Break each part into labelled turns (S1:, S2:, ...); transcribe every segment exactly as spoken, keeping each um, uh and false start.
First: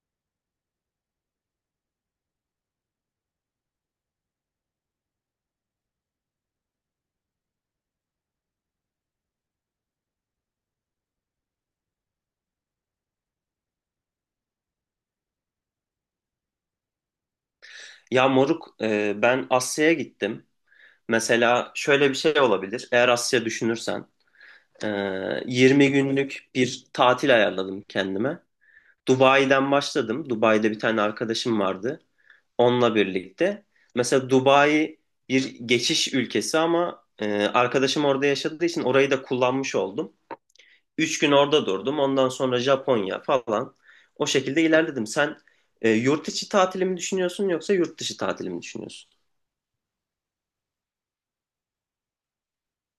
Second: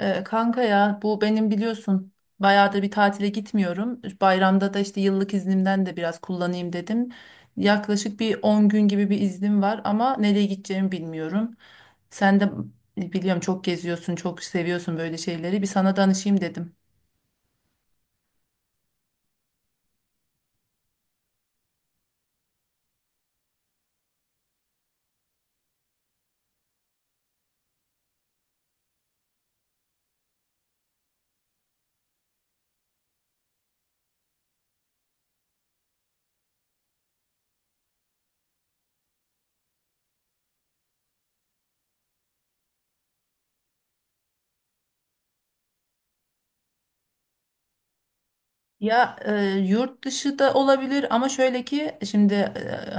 S1: Ee, kanka ya, bu benim, biliyorsun bayağıdır bir tatile gitmiyorum. Bayramda da işte yıllık iznimden de biraz kullanayım dedim. Yaklaşık bir on gün gibi bir iznim var ama nereye gideceğimi bilmiyorum. Sen de biliyorum çok geziyorsun, çok seviyorsun böyle şeyleri. Bir sana danışayım dedim.
S2: Ya moruk, e, ben Asya'ya gittim. Mesela şöyle bir şey olabilir. Eğer Asya düşünürsen, e, yirmi günlük bir tatil ayarladım kendime. Dubai'den başladım. Dubai'de bir tane arkadaşım vardı. Onunla birlikte. Mesela Dubai bir geçiş ülkesi ama e, arkadaşım orada yaşadığı için orayı da kullanmış oldum. üç gün orada durdum. Ondan sonra Japonya falan. O şekilde ilerledim. Sen e, yurt içi tatilimi düşünüyorsun yoksa yurt dışı tatilimi düşünüyorsun?
S1: Ya e, yurt dışı da olabilir ama şöyle ki şimdi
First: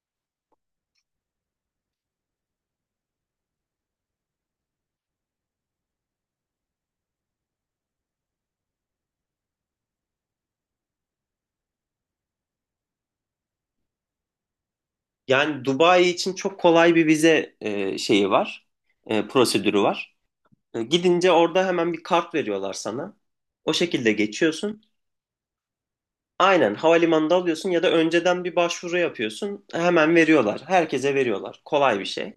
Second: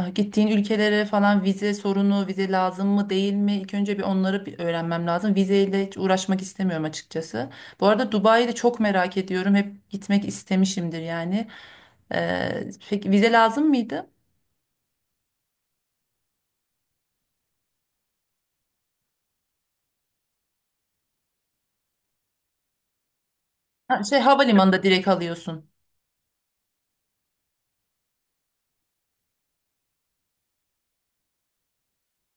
S1: e, gittiğin ülkelere falan vize sorunu, vize lazım mı değil mi? İlk önce bir onları bir öğrenmem lazım. Vizeyle hiç uğraşmak istemiyorum açıkçası. Bu arada Dubai'yi de çok merak ediyorum. Hep gitmek istemişimdir yani. E, peki vize lazım mıydı?
S2: Yani Dubai için çok kolay bir vize e, şeyi var, e, prosedürü var. E, gidince orada hemen bir kart veriyorlar sana. O
S1: Ha,
S2: şekilde
S1: şey
S2: geçiyorsun.
S1: havalimanında direkt alıyorsun.
S2: Aynen havalimanında alıyorsun ya da önceden bir başvuru yapıyorsun. Hemen veriyorlar. Herkese veriyorlar. Kolay bir şey.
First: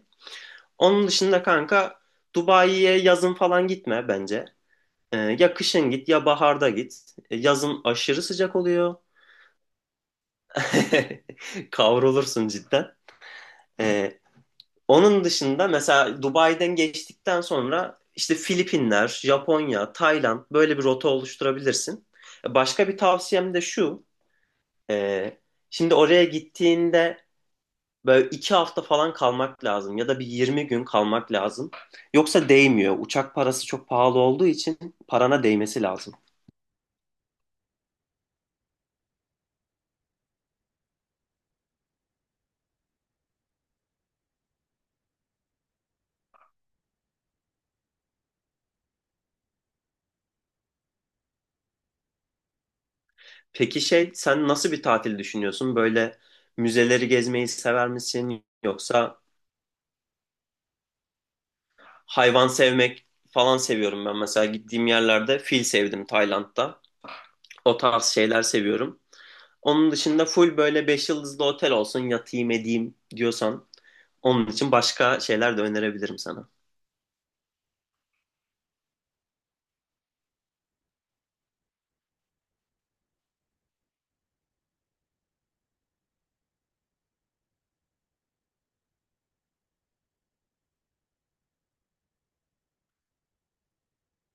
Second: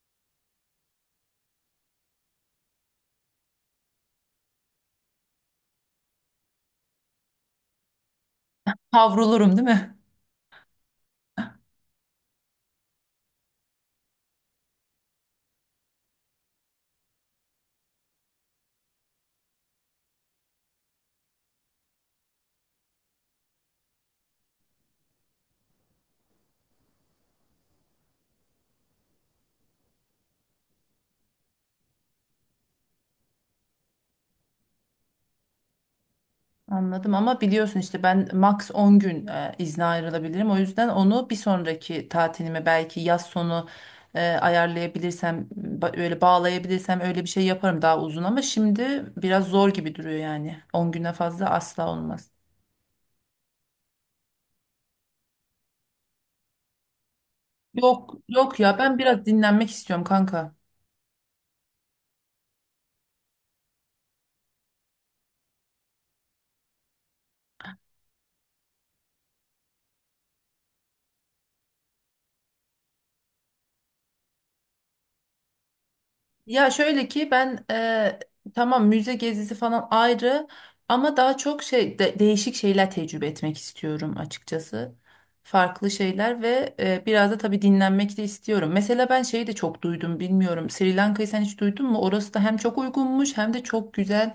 S2: Onun dışında kanka Dubai'ye yazın falan gitme bence. E, ya kışın git ya baharda git. E, yazın aşırı sıcak oluyor.
S1: Kavrulurum değil mi?
S2: Kavrulursun cidden. E, Onun dışında mesela Dubai'den geçtikten sonra işte Filipinler, Japonya, Tayland böyle bir rota oluşturabilirsin. Başka bir tavsiyem de şu. e, Şimdi oraya gittiğinde böyle iki hafta falan kalmak lazım ya da bir yirmi gün kalmak lazım. Yoksa değmiyor. Uçak parası çok pahalı olduğu için parana değmesi lazım.
S1: Anladım ama biliyorsun işte ben max on gün e, izne ayrılabilirim. O yüzden onu bir sonraki tatilime belki yaz sonu e, ayarlayabilirsem, ba- öyle bağlayabilirsem öyle bir şey yaparım, daha uzun, ama şimdi biraz zor gibi duruyor yani. ona güne fazla asla olmaz.
S2: Peki şey sen nasıl bir tatil düşünüyorsun? Böyle müzeleri gezmeyi sever
S1: Yok
S2: misin?
S1: yok, ya ben
S2: Yoksa
S1: biraz dinlenmek istiyorum kanka.
S2: hayvan sevmek falan seviyorum ben. Mesela gittiğim yerlerde fil sevdim Tayland'da. O tarz şeyler seviyorum. Onun dışında full böyle beş yıldızlı otel olsun yatayım edeyim diyorsan onun için başka şeyler de önerebilirim sana.
S1: Ya şöyle ki ben e, tamam, müze gezisi falan ayrı, ama daha çok şey de- değişik şeyler tecrübe etmek istiyorum açıkçası. Farklı şeyler, ve e, biraz da tabii dinlenmek de istiyorum. Mesela ben şeyi de çok duydum, bilmiyorum. Sri Lanka'yı sen hiç duydun mu? Orası da hem çok uygunmuş hem de çok güzel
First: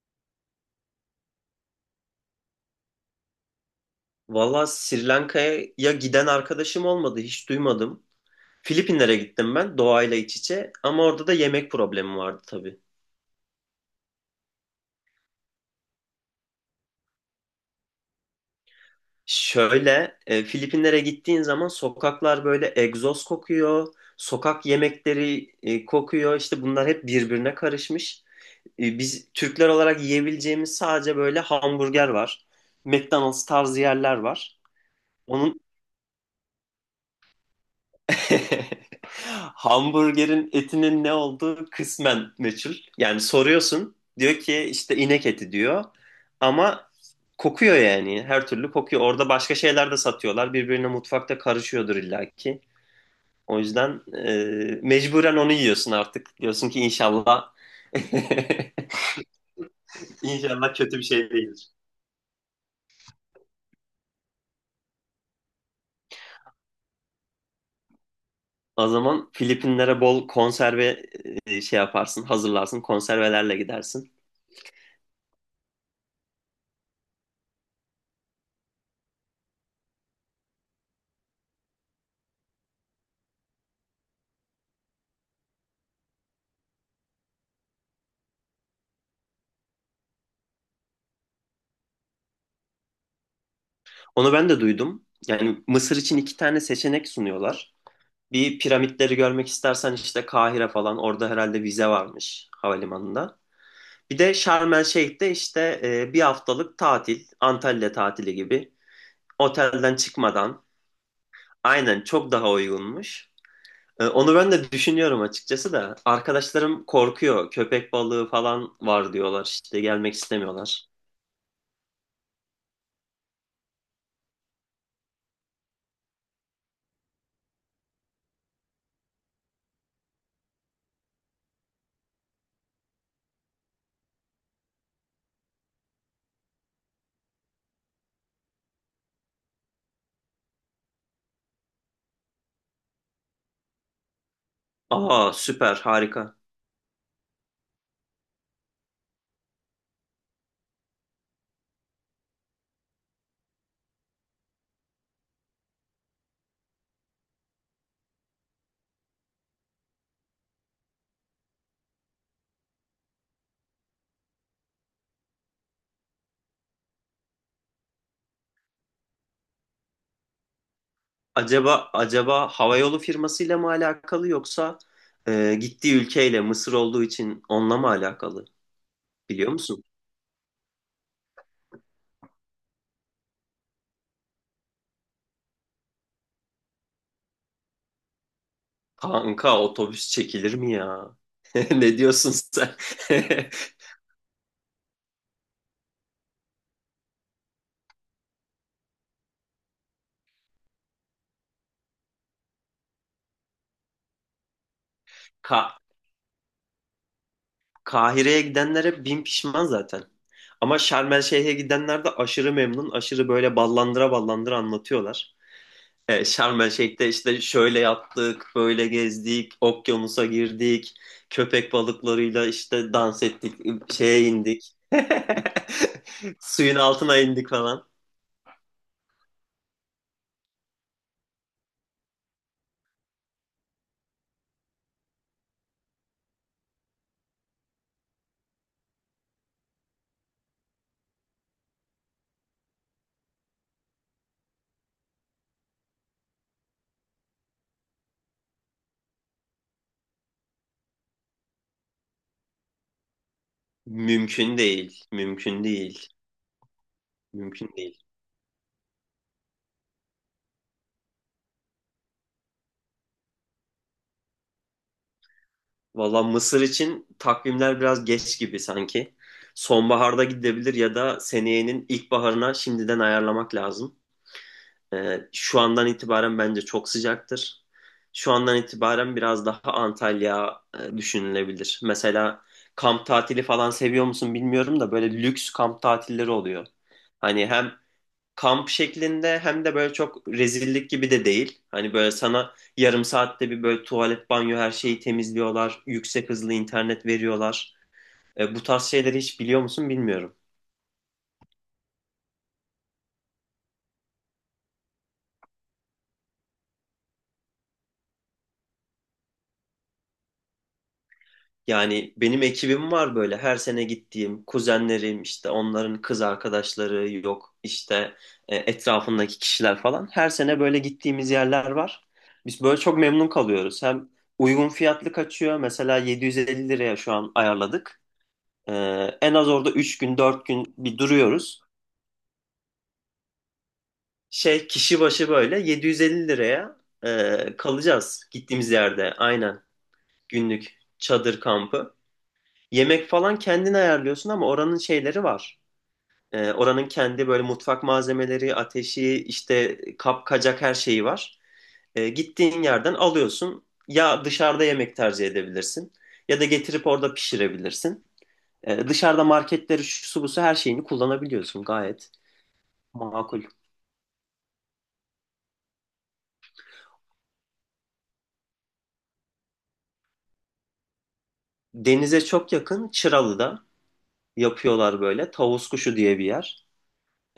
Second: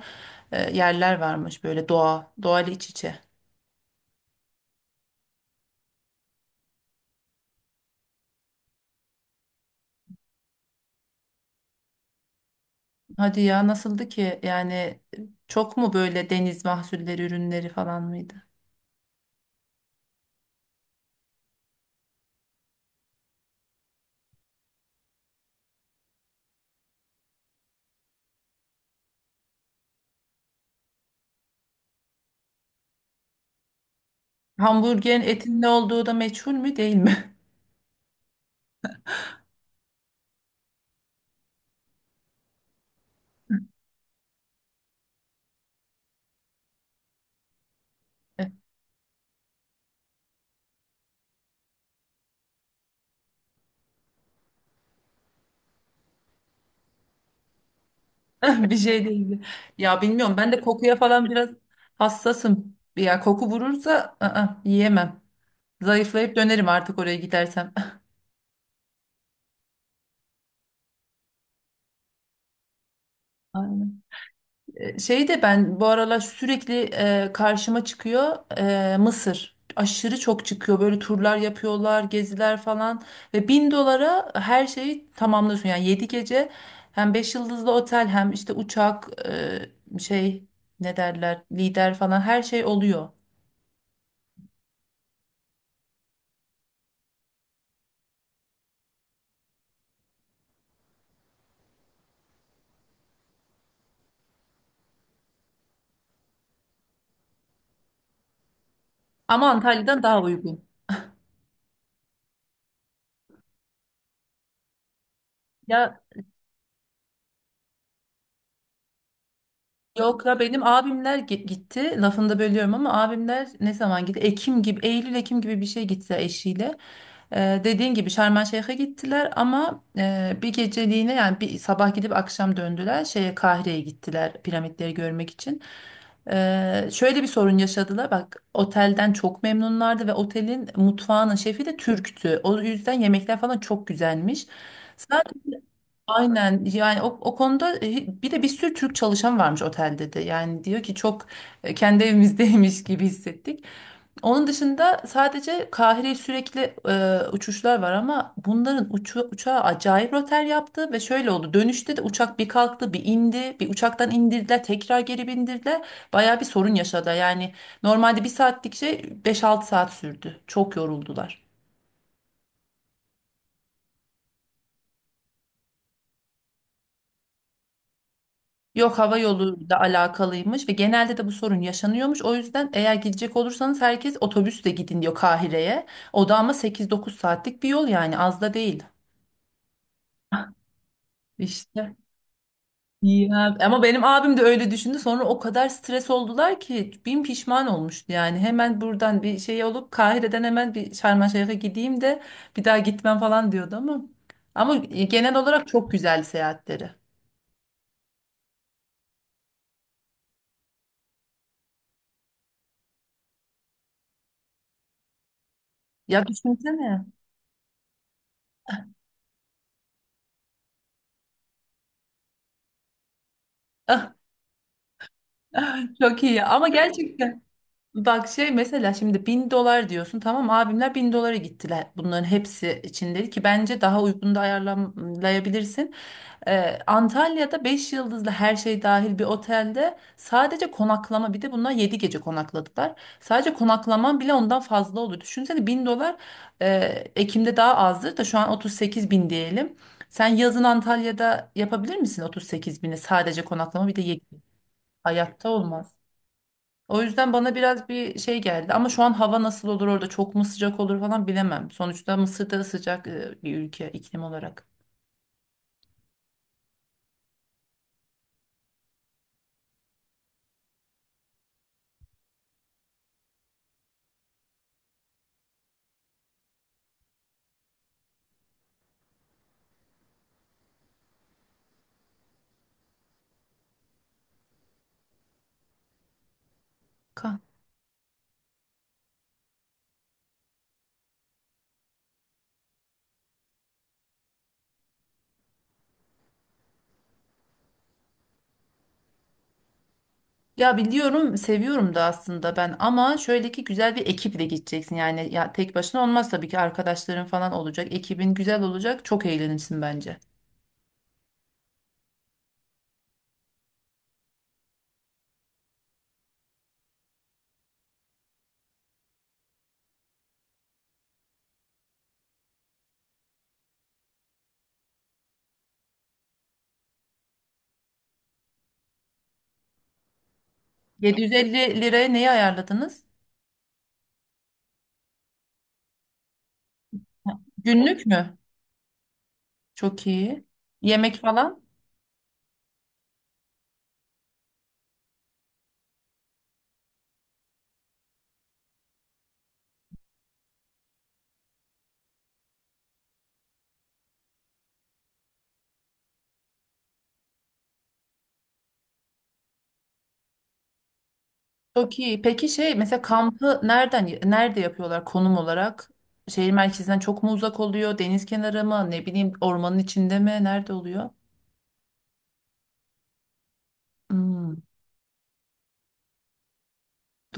S1: e, yerler varmış, böyle doğa, doğal iç içe.
S2: Valla Sri Lanka'ya giden arkadaşım olmadı hiç duymadım. Filipinlere gittim ben doğayla iç içe ama orada da yemek problemi vardı tabii.
S1: Hadi ya, nasıldı ki? Yani e, çok mu böyle deniz mahsulleri ürünleri falan mıydı?
S2: Şöyle, e, Filipinlere gittiğin zaman sokaklar böyle egzoz kokuyor, sokak yemekleri e, kokuyor. İşte bunlar hep birbirine karışmış. E, biz Türkler olarak yiyebileceğimiz sadece böyle hamburger var. McDonald's tarzı yerler var.
S1: Hamburgerin
S2: Onun
S1: etin ne olduğu da meçhul mü değil mi?
S2: Hamburgerin etinin ne olduğu kısmen meçhul. Yani soruyorsun diyor ki işte inek eti diyor ama kokuyor yani her türlü kokuyor. Orada başka şeyler de satıyorlar birbirine mutfakta karışıyordur illaki. O yüzden e, mecburen onu yiyorsun artık. Diyorsun ki inşallah
S1: Bir şey değildi. Ya bilmiyorum, ben de
S2: inşallah
S1: kokuya
S2: kötü bir
S1: falan
S2: şey
S1: biraz
S2: değildir.
S1: hassasım. Ya koku vurursa ı-ı, yiyemem. Zayıflayıp dönerim artık oraya gidersem.
S2: O zaman Filipinlere bol konserve e, şey yaparsın, hazırlarsın, konservelerle
S1: Aynen.
S2: gidersin.
S1: E, Şey de ben bu aralar sürekli e, karşıma çıkıyor, e, Mısır. Aşırı çok çıkıyor. Böyle turlar yapıyorlar, geziler falan. Ve bin dolara her şeyi tamamlıyorsun. Yani yedi gece hem beş yıldızlı otel hem işte uçak, e, şey ne derler, lider falan, her şey oluyor.
S2: Onu ben de duydum. Yani Mısır için iki tane seçenek sunuyorlar. Bir piramitleri görmek istersen işte Kahire falan orada herhalde vize varmış havalimanında. Bir de Şarm El Şeyh'te işte e, bir haftalık tatil, Antalya tatili gibi.
S1: Ama
S2: Otelden
S1: Antalya'dan daha
S2: çıkmadan
S1: uygun.
S2: aynen çok daha uygunmuş. E, onu ben de düşünüyorum açıkçası da.
S1: Ya
S2: Arkadaşlarım korkuyor. Köpek balığı falan var diyorlar işte gelmek
S1: yok la, benim
S2: istemiyorlar.
S1: abimler gi- gitti. Lafını da bölüyorum ama, abimler ne zaman gitti? Ekim gibi, Eylül Ekim gibi bir şey gitti eşiyle. Ee, dediğin gibi Şarm Şeyh'e gittiler ama e, bir geceliğine, yani bir sabah gidip akşam döndüler. Şeye, Kahire'ye gittiler piramitleri görmek için. Ee, şöyle bir sorun yaşadılar. Bak, otelden çok memnunlardı ve otelin mutfağının şefi de Türktü. O yüzden yemekler falan çok güzelmiş.
S2: Aa, süper harika.
S1: Aynen, yani o, o konuda, e, bir de bir sürü Türk çalışan varmış otelde, de yani diyor ki çok e, kendi evimizdeymiş gibi hissettik. Onun dışında sadece Kahire'ye sürekli e, uçuşlar var, ama bunların uçu, uçağı acayip rötar yaptı ve şöyle oldu: dönüşte de uçak bir kalktı bir indi, bir uçaktan indirdiler tekrar geri bindirdiler, baya bir sorun yaşadı yani. Normalde bir saatlik şey beş altı saat sürdü, çok yoruldular.
S2: Acaba acaba havayolu firmasıyla mı alakalı yoksa e, gittiği ülkeyle Mısır olduğu için onunla mı alakalı?
S1: Yok, hava
S2: Biliyor
S1: yoluyla
S2: musun?
S1: alakalıymış ve genelde de bu sorun yaşanıyormuş. O yüzden eğer gidecek olursanız herkes otobüsle gidin diyor Kahire'ye. O da ama sekiz dokuz saatlik bir yol, yani az da değil.
S2: Kanka otobüs çekilir mi ya?
S1: İşte.
S2: Ne diyorsun sen?
S1: Ya. Ama benim abim de öyle düşündü. Sonra o kadar stres oldular ki bin pişman olmuştu yani. Hemen buradan bir şey olup Kahire'den hemen bir Şarm El Şeyh'e gideyim de bir daha gitmem falan diyordu ama. Ama e, genel olarak
S2: Ka
S1: çok güzel seyahatleri.
S2: Kahire'ye gidenlere bin pişman zaten. Ama Şarm El Şeyh'e gidenler de aşırı memnun, aşırı böyle ballandıra ballandıra anlatıyorlar. E,
S1: Ya
S2: Şarm El
S1: düşünsene.
S2: Şeyh'te işte şöyle yaptık, böyle gezdik, okyanusa girdik, köpek balıklarıyla işte dans ettik,
S1: Ah,
S2: şeye indik.
S1: çok iyi ama
S2: Suyun altına
S1: gerçekten.
S2: indik falan.
S1: Bak, şey mesela şimdi bin dolar diyorsun, tamam abimler bin dolara gittiler, bunların hepsi için dedi ki bence daha uygun da ayarlayabilirsin. Ee, Antalya'da beş yıldızlı her şey dahil bir otelde sadece konaklama, bir de bunlar yedi gece konakladılar. Sadece konaklaman bile ondan fazla olur. Düşünsene, bin dolar, e, Ekim'de daha azdır da şu an otuz sekiz bin diyelim. Sen yazın Antalya'da yapabilir misin otuz sekiz bini sadece konaklama, bir de yedi...
S2: Mümkün değil,
S1: Hayatta
S2: mümkün
S1: olmaz.
S2: değil,
S1: O yüzden bana
S2: mümkün
S1: biraz
S2: değil.
S1: bir şey geldi ama şu an hava nasıl olur orada, çok mu sıcak olur falan bilemem. Sonuçta Mısır da sıcak e, bir ülke iklim olarak.
S2: Valla Mısır için takvimler biraz geç gibi sanki. Sonbaharda gidebilir ya da seneyenin ilkbaharına şimdiden ayarlamak lazım. Ee, şu andan itibaren bence çok sıcaktır. Şu andan itibaren biraz daha Antalya e, düşünülebilir. Mesela kamp tatili falan seviyor musun bilmiyorum da böyle lüks kamp tatilleri oluyor.
S1: Ka-
S2: Hani hem kamp şeklinde hem de böyle çok rezillik gibi de değil. Hani böyle sana yarım saatte bir böyle tuvalet, banyo her şeyi temizliyorlar. Yüksek hızlı internet veriyorlar. E, bu tarz şeyleri hiç biliyor musun bilmiyorum.
S1: Ya biliyorum, seviyorum da aslında ben, ama şöyle ki güzel bir ekiple gideceksin yani, ya tek başına olmaz tabii ki, arkadaşların falan olacak, ekibin güzel olacak, çok eğlenirsin bence.
S2: Yani benim ekibim var böyle her sene gittiğim kuzenlerim işte onların kız arkadaşları yok işte e, etrafındaki kişiler falan her sene böyle gittiğimiz yerler var. Biz böyle çok memnun kalıyoruz. Hem uygun fiyatlı kaçıyor, mesela yedi yüz elli liraya şu an ayarladık. E, En az orada üç gün dört gün bir duruyoruz.
S1: yedi yüz elli liraya neyi ayarladınız?
S2: Şey, kişi başı böyle yedi yüz elli liraya e,
S1: Günlük
S2: kalacağız
S1: mü?
S2: gittiğimiz yerde, aynen,
S1: Çok iyi.
S2: günlük
S1: Yemek
S2: çadır
S1: falan?
S2: kampı. Yemek falan kendin ayarlıyorsun ama oranın şeyleri var. Ee, oranın kendi böyle mutfak malzemeleri, ateşi, işte kap kacak her şeyi var. Ee, gittiğin yerden alıyorsun. Ya dışarıda yemek tercih edebilirsin ya da getirip orada pişirebilirsin. Ee, dışarıda marketleri, şu su bu su her şeyini kullanabiliyorsun,
S1: Çok
S2: gayet
S1: iyi. Peki, şey mesela
S2: makul.
S1: kampı nereden nerede yapıyorlar konum olarak? Şehir merkezinden çok mu uzak oluyor? Deniz kenarı mı? Ne bileyim, ormanın içinde mi? Nerede oluyor?
S2: Denize çok yakın Çıralı'da
S1: Hmm,
S2: yapıyorlar böyle. Tavus kuşu diye bir yer.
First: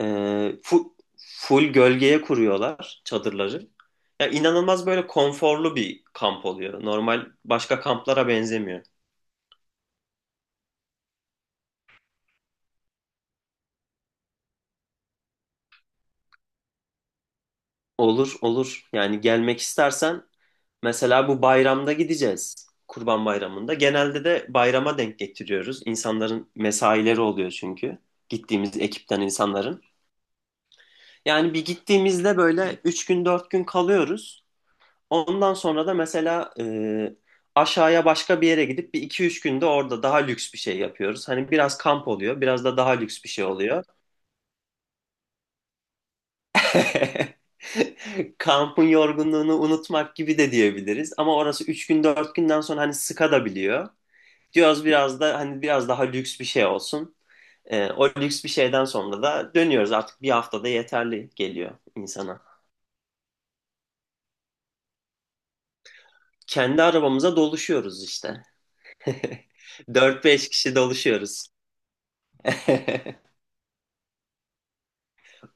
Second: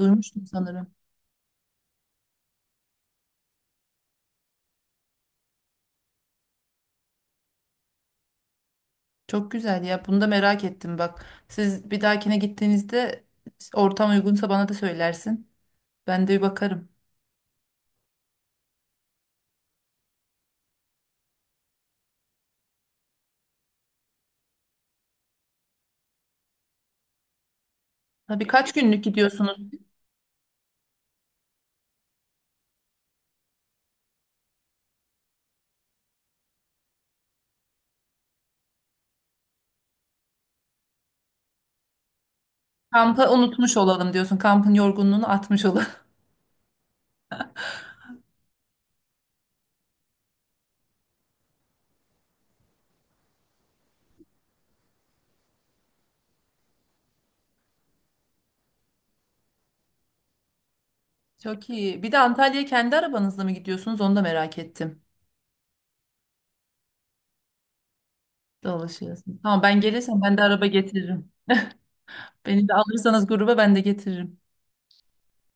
S2: Ee,
S1: sanırım.
S2: fu- full gölgeye kuruyorlar çadırları. Ya inanılmaz böyle konforlu bir kamp oluyor. Normal başka kamplara benzemiyor.
S1: Çok güzel ya. Bunu da merak ettim bak. Siz bir dahakine gittiğinizde, ortam uygunsa bana da söylersin. Ben de bir bakarım.
S2: Olur, olur. Yani gelmek istersen mesela bu bayramda gideceğiz. Kurban Bayramı'nda. Genelde de bayrama denk getiriyoruz. İnsanların mesaileri oluyor çünkü.
S1: Tabii, kaç
S2: Gittiğimiz
S1: günlük
S2: ekipten
S1: gidiyorsunuz?
S2: insanların. Yani bir gittiğimizde böyle üç gün dört gün kalıyoruz. Ondan sonra da mesela e, aşağıya başka bir yere gidip bir iki üç günde orada daha lüks bir şey yapıyoruz. Hani biraz kamp oluyor, biraz da daha lüks bir
S1: Kampı
S2: şey
S1: unutmuş
S2: oluyor.
S1: olalım diyorsun. Kampın yorgunluğunu atmış olalım.
S2: Kampın yorgunluğunu unutmak gibi de diyebiliriz. Ama orası üç gün dört günden sonra hani sıkadabiliyor. Diyoruz biraz da hani biraz daha lüks bir şey olsun. E, o lüks bir şeyden sonra da dönüyoruz, artık bir haftada yeterli
S1: Çok
S2: geliyor
S1: iyi. Bir de
S2: insana.
S1: Antalya'ya kendi arabanızla mı gidiyorsunuz? Onu da merak ettim.
S2: Kendi arabamıza doluşuyoruz işte.
S1: Dolaşıyorsun. Tamam, ben gelirsem
S2: Dört
S1: ben de
S2: beş
S1: araba
S2: kişi
S1: getiririm.
S2: doluşuyoruz.
S1: Beni de alırsanız gruba, ben de getiririm.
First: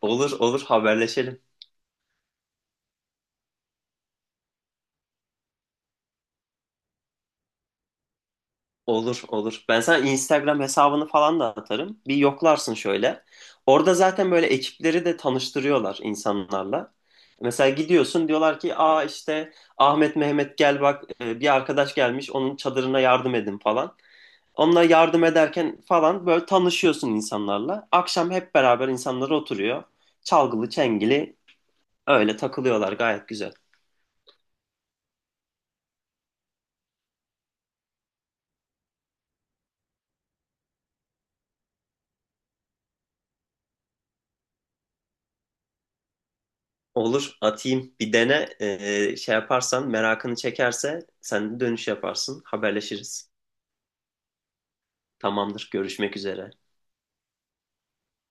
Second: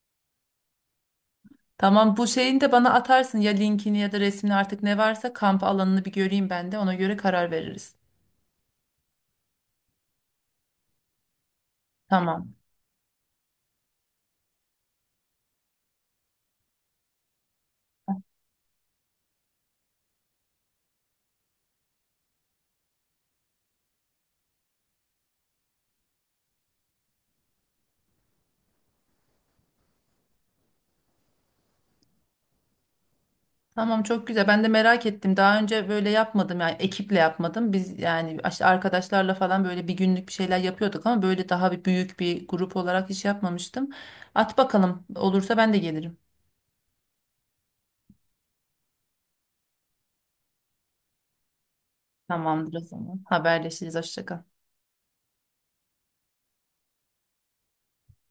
S2: Olur, olur, haberleşelim.
S1: Tamam, bu şeyin de bana atarsın, ya linkini ya da resmini, artık ne varsa kamp alanını bir göreyim, ben de ona göre karar veririz.
S2: Olur, olur. Ben sana Instagram hesabını falan da atarım. Bir
S1: Tamam.
S2: yoklarsın şöyle. Orada zaten böyle ekipleri de tanıştırıyorlar insanlarla. Mesela gidiyorsun diyorlar ki aa işte Ahmet Mehmet gel bak e, bir arkadaş gelmiş onun çadırına yardım edin falan. Onunla yardım ederken falan böyle tanışıyorsun insanlarla. Akşam hep beraber insanlar oturuyor. Çalgılı çengili öyle takılıyorlar, gayet güzel.
S1: Tamam, çok güzel. Ben de merak ettim. Daha önce böyle yapmadım, yani ekiple yapmadım. Biz yani işte arkadaşlarla falan böyle bir günlük bir şeyler yapıyorduk, ama böyle daha bir büyük bir grup olarak hiç yapmamıştım. At bakalım. Olursa ben de gelirim.
S2: Olur, atayım, bir dene. Ee, şey yaparsan, merakını çekerse sen de dönüş yaparsın,
S1: Tamamdır o zaman.
S2: haberleşiriz.
S1: Haberleşiriz. Hoşça kal.
S2: Tamamdır, görüşmek üzere.